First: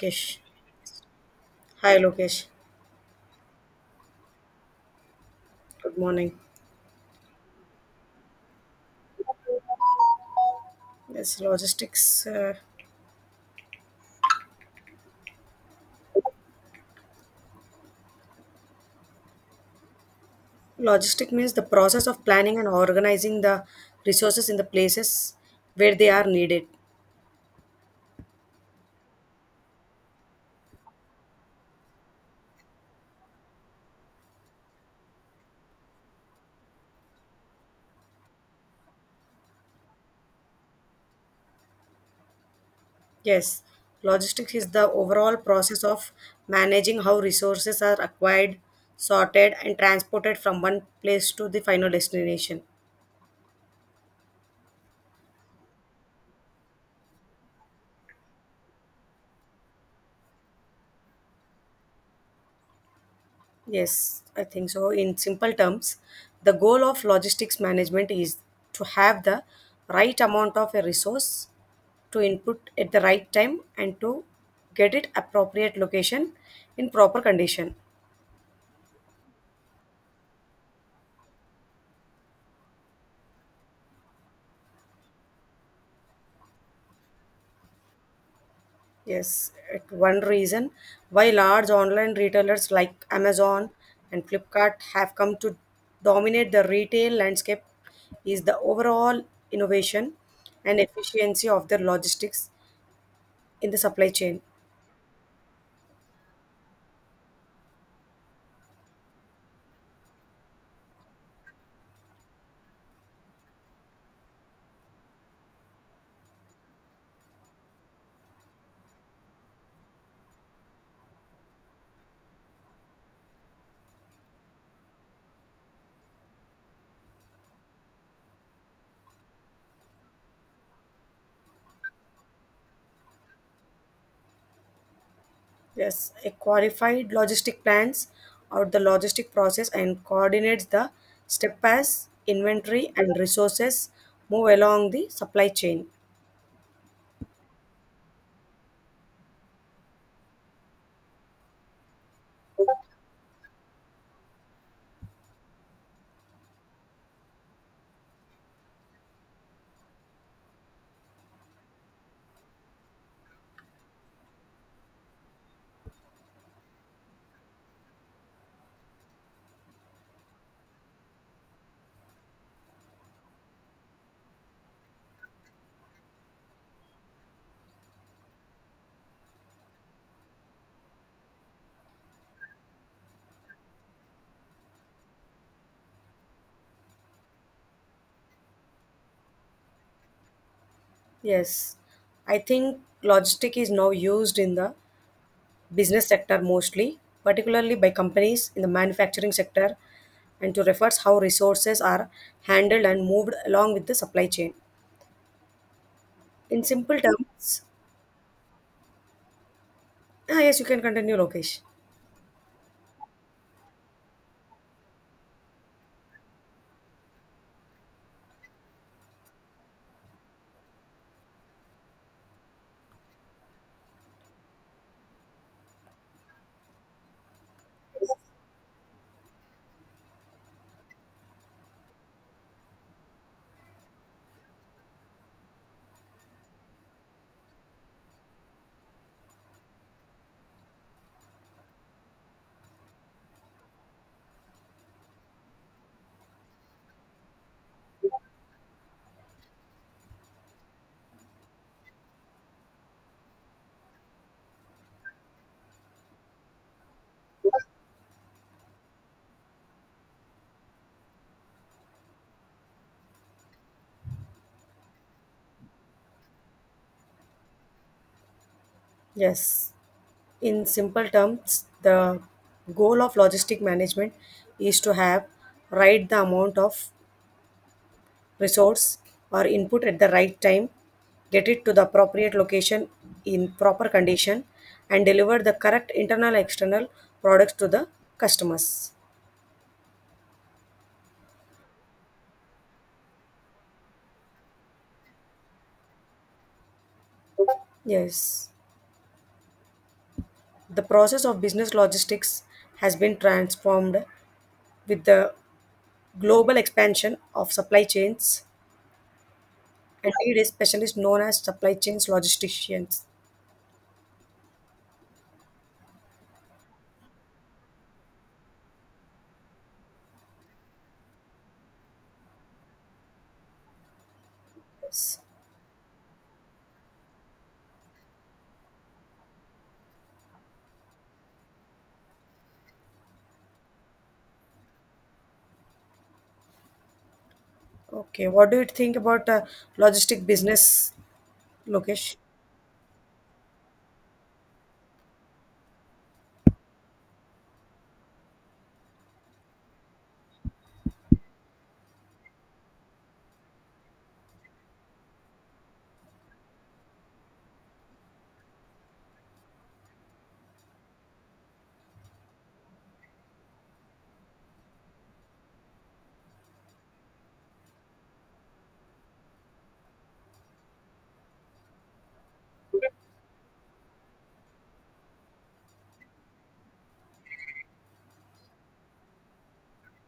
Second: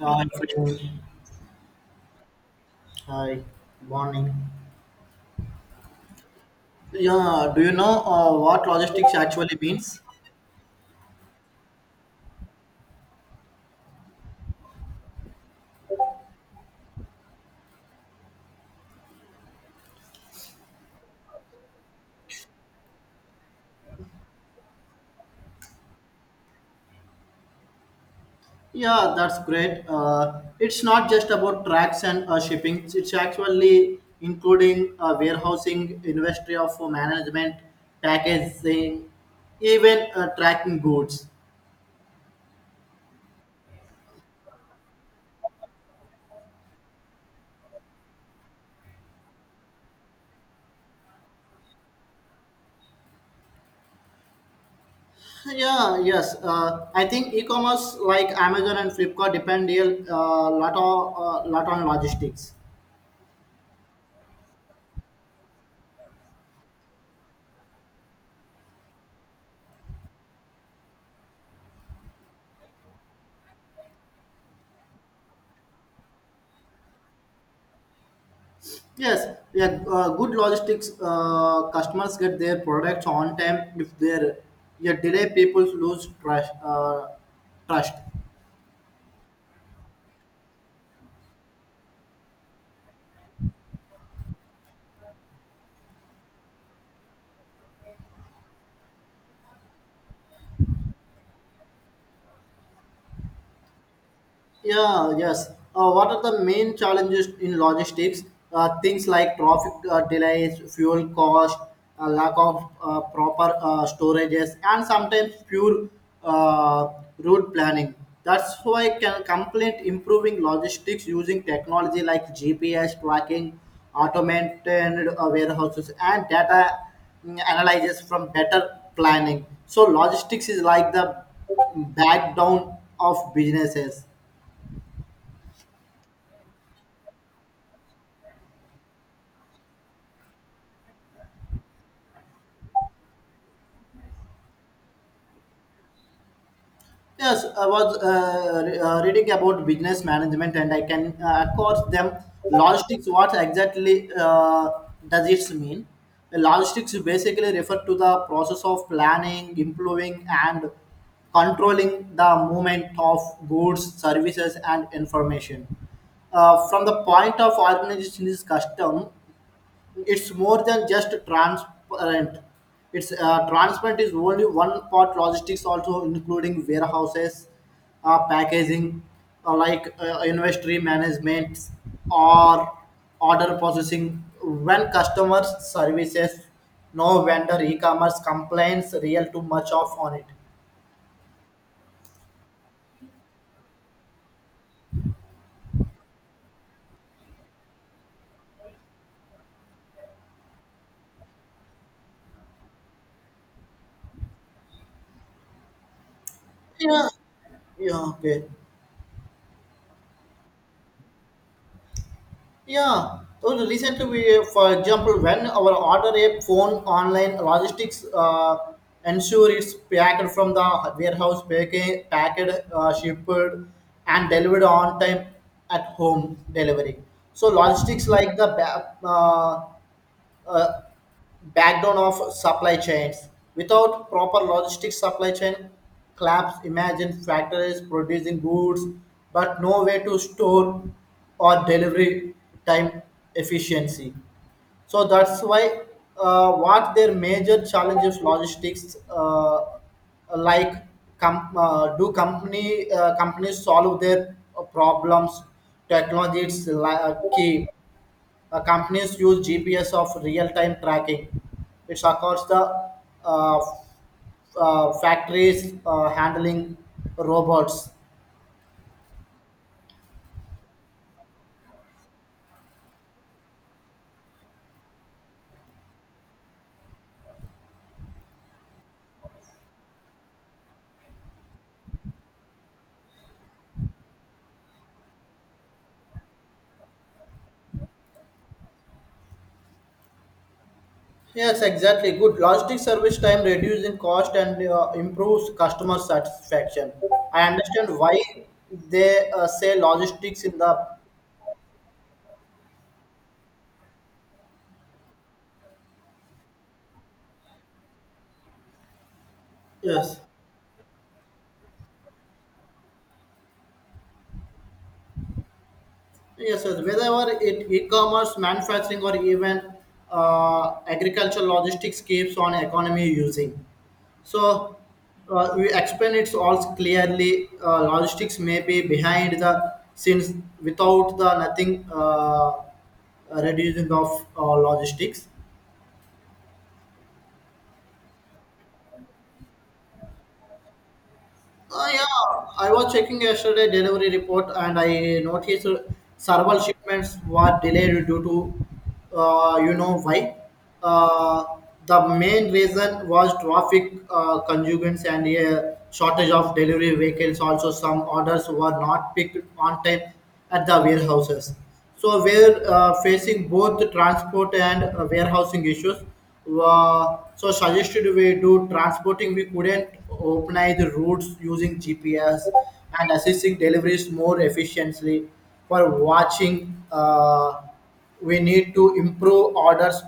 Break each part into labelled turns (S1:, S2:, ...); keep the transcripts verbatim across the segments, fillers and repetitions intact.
S1: Hi, friend.
S2: Hi, Lokesh.
S1: Hi, morning.
S2: Good morning.
S1: Yeah, do you know uh, what logistics actually means?
S2: Yes, logistics. Uh, logistic means the process of planning and organizing the resources in the places where they are needed.
S1: Yeah, that's great. Uh, it's not just about tracks and uh, shipping. It's actually including uh, warehousing, industry of management, packaging, even uh, tracking goods.
S2: Yes, logistics is the overall process of managing how resources are acquired, sorted, and transported from one place to the final destination.
S1: Yeah, yes. Uh, I think e-commerce like Amazon and Flipkart depend a uh, lot on uh, lot on logistics.
S2: Yes, I think so. In simple terms, the goal of logistics management is to have the right amount of a resource to input at the right time and to get it appropriate location in proper condition.
S1: Yes, yeah, uh, good logistics uh, customers get their products on time. If there, yeah, delay people lose trust. Uh, trust.
S2: Yes, it one reason why large online retailers like Amazon and Flipkart have come to dominate the retail landscape is the overall innovation and efficiency of their logistics in the supply chain.
S1: Yeah, yes. Uh, what are the main challenges in logistics? Uh, things like traffic uh, delays, fuel cost, uh, lack of uh, proper uh, storages, and sometimes pure uh, route planning. That's why can complete improving logistics using technology like G P S tracking, automated uh, warehouses, and data mm, analysis from better planning. So logistics is like the backbone of businesses.
S2: Yes, a qualified logistic plans out the logistic process and coordinates the step as inventory and resources move along the supply chain.
S1: Yes, I was uh, uh, reading about business management, and I can uh, across them logistics. What exactly uh, does it mean? Logistics basically refer to the process of planning, improving, and controlling the movement of goods, services, and information. Uh, from the point of organization is custom, it's more than just transparent. It's uh, transparent is only one part. Logistics also including warehouses, uh, packaging, uh, like uh, inventory management or order processing. When customers services, no vendor e-commerce complaints real too much of on it.
S2: Yes, I think logistic is now used in the business sector mostly, particularly by companies in the manufacturing sector, and to refers how resources are handled and moved along with the supply chain. In simple
S1: Yeah.
S2: terms,
S1: Yeah. Okay.
S2: ah, yes, you can continue, Lokesh.
S1: Yeah, so the- recently we, for example, when our order a phone online logistics uh, ensure it's packed from the warehouse, packed, packed uh, shipped, and delivered on time at home delivery. So logistics like the ba- uh, uh, backdoor of supply chains. Without proper logistics supply chain collapse, imagine factories producing goods but no way to store or delivery time efficiency. So that's why uh, what their major challenges logistics uh, like com- uh, do company uh, companies solve their uh, problems technology is like key uh, companies use G P S of real-time tracking. It's across the uh, uh, factories uh, handling robots.
S2: Yes. In simple terms, the goal of logistic management is to have right the amount of resource or input at the right time, get it to the appropriate location in proper condition, and deliver the correct internal external products to the customers.
S1: Yes, exactly. Good logistic service time reducing cost and uh, improves customer satisfaction. I understand why
S2: Yes,
S1: they uh, say logistics in
S2: the
S1: the
S2: process of business logistics has been transformed with the global expansion of supply chains, and
S1: yes
S2: it is specialists known as supply chains logisticians.
S1: yes yes whether it e-commerce, manufacturing, or even uh, agricultural logistics keeps on economy using. So
S2: Yes.
S1: uh, we explain it all clearly. Uh, logistics may be behind the scenes without the nothing uh, reducing of uh, logistics.
S2: Okay, what do you think about uh, logistic business,
S1: Uh, yeah,
S2: Lokesh?
S1: I was checking yesterday delivery report and I noticed several shipments were delayed due to, uh, you know why. Uh, the main reason was traffic uh, congestions and a shortage of delivery vehicles. Also, some orders were not picked on time at the warehouses. So we're uh, facing both transport and uh, warehousing issues uh, so suggested way to transporting we couldn't organize the routes using gps and assisting deliveries more efficiently for watching uh, we need to improve orders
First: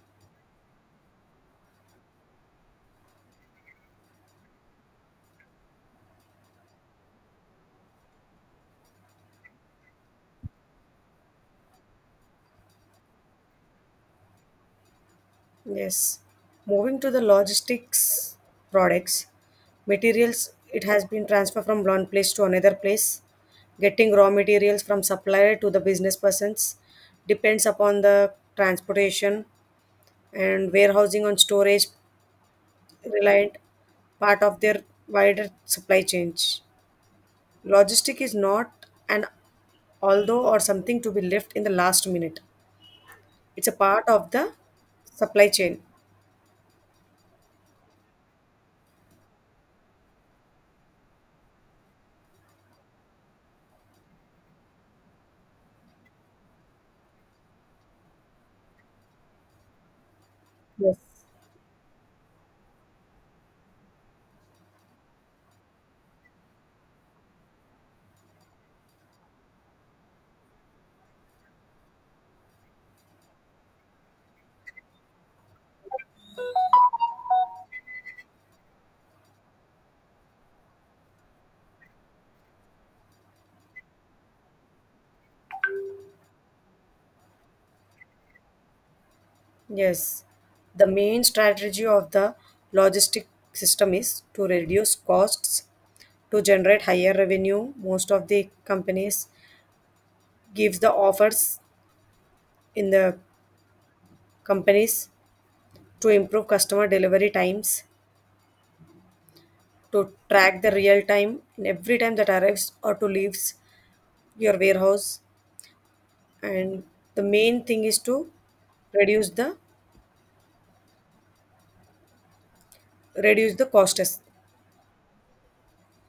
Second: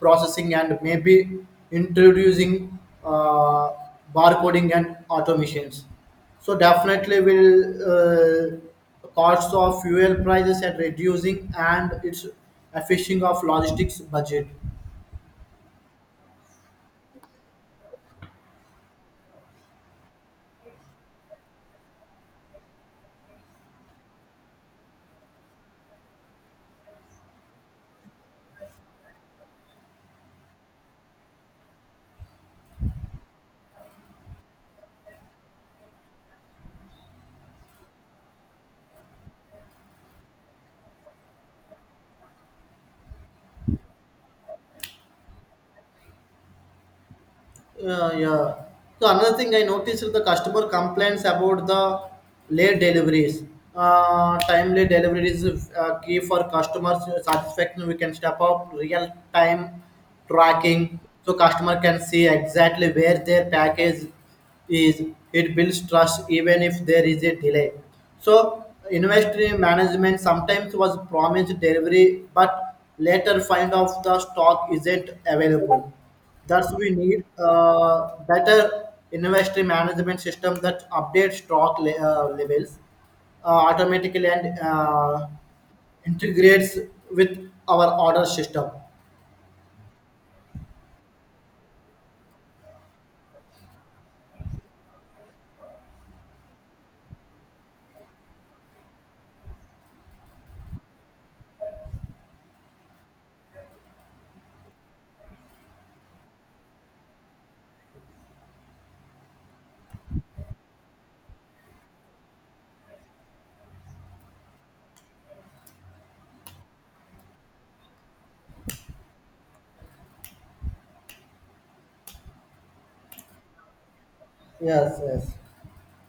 S1: processing and maybe introducing uh, barcoding and automations so definitely will uh, costs of fuel prices and reducing and its efficient of logistics budget.
S2: Yes. Moving to the logistics products, materials, it has been transferred from one place to another place. Getting raw materials from supplier to the business persons depends upon the transportation and warehousing on storage reliant part of their wider supply chain. Logistic is not an although or something to be left in the last minute. It's a part of the supply chain.
S1: Yeah, yeah. So another thing I noticed is the customer complaints about the late deliveries. Uh, timely deliveries is uh, key for customers satisfaction. We can step up real time
S2: Yes.
S1: tracking so customer can see exactly where their package is. It builds trust even if there is a delay. So inventory management sometimes was promised delivery but later find out the stock isn't available. That's we need uh, better inventory management system that updates stock le- uh, levels uh, automatically and uh, integrates with our order system.
S2: Yes. The main strategy of the logistic system is to reduce costs to generate higher revenue. Most of the companies gives the offers in the companies to improve customer delivery times, to track the real time in every time that arrives or to leaves your warehouse. And the main thing is to reduce the reduce the costs.
S1: Yes, yes.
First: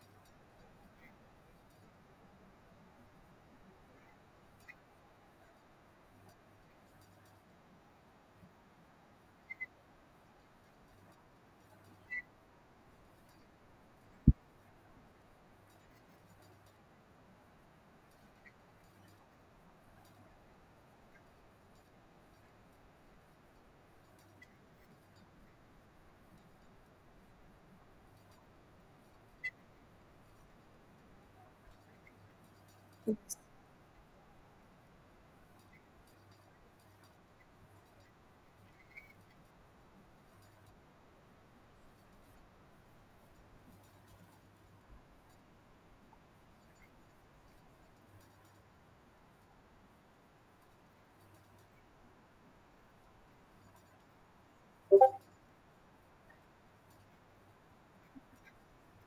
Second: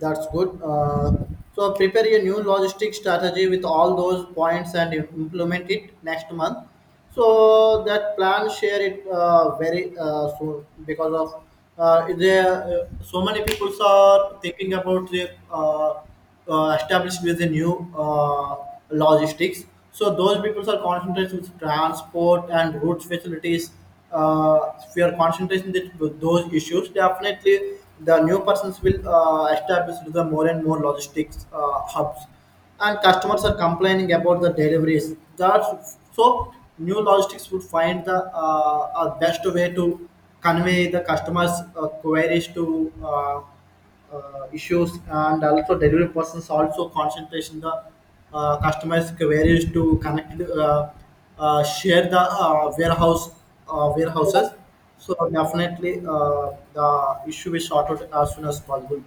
S1: That's good. Uh, so prepare a new logistic strategy with all those points and implement it next month. So that plan share it uh, very uh, soon because of uh, there uh, so many people are thinking about the uh, uh, established with the new uh, logistics. So those people are concentrated with transport and route facilities uh, if we are concentrating that- with those issues, definitely the new persons will uh, establish the more and more logistics uh, hubs, and customers are complaining about the deliveries. That's so new logistics would find the uh, uh, best way to convey the customers' uh, queries to. Uh, uh, issues and also delivery persons also concentration the uh, customized queries to connect uh, uh, share the uh, warehouse uh, warehouses so definitely uh, the issue is sorted as soon as possible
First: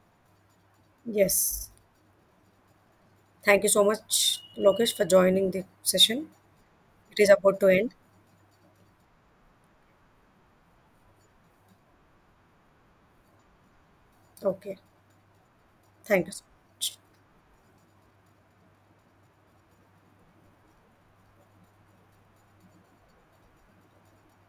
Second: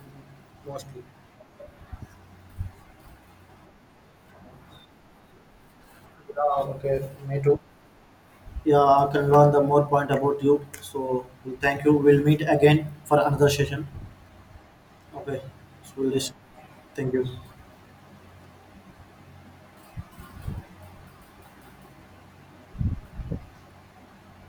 S1: mostly.
S2: Yes. Thank you so much, Lokesh, for joining the session.
S1: Yeah, okay,
S2: It is
S1: me
S2: about
S1: too.
S2: to end.
S1: Yeah, I can learn the more point about you, so we thank you, we'll meet again for another session.
S2: Okay.
S1: Okay, so we'll
S2: Thank you
S1: just
S2: so much.
S1: thank you.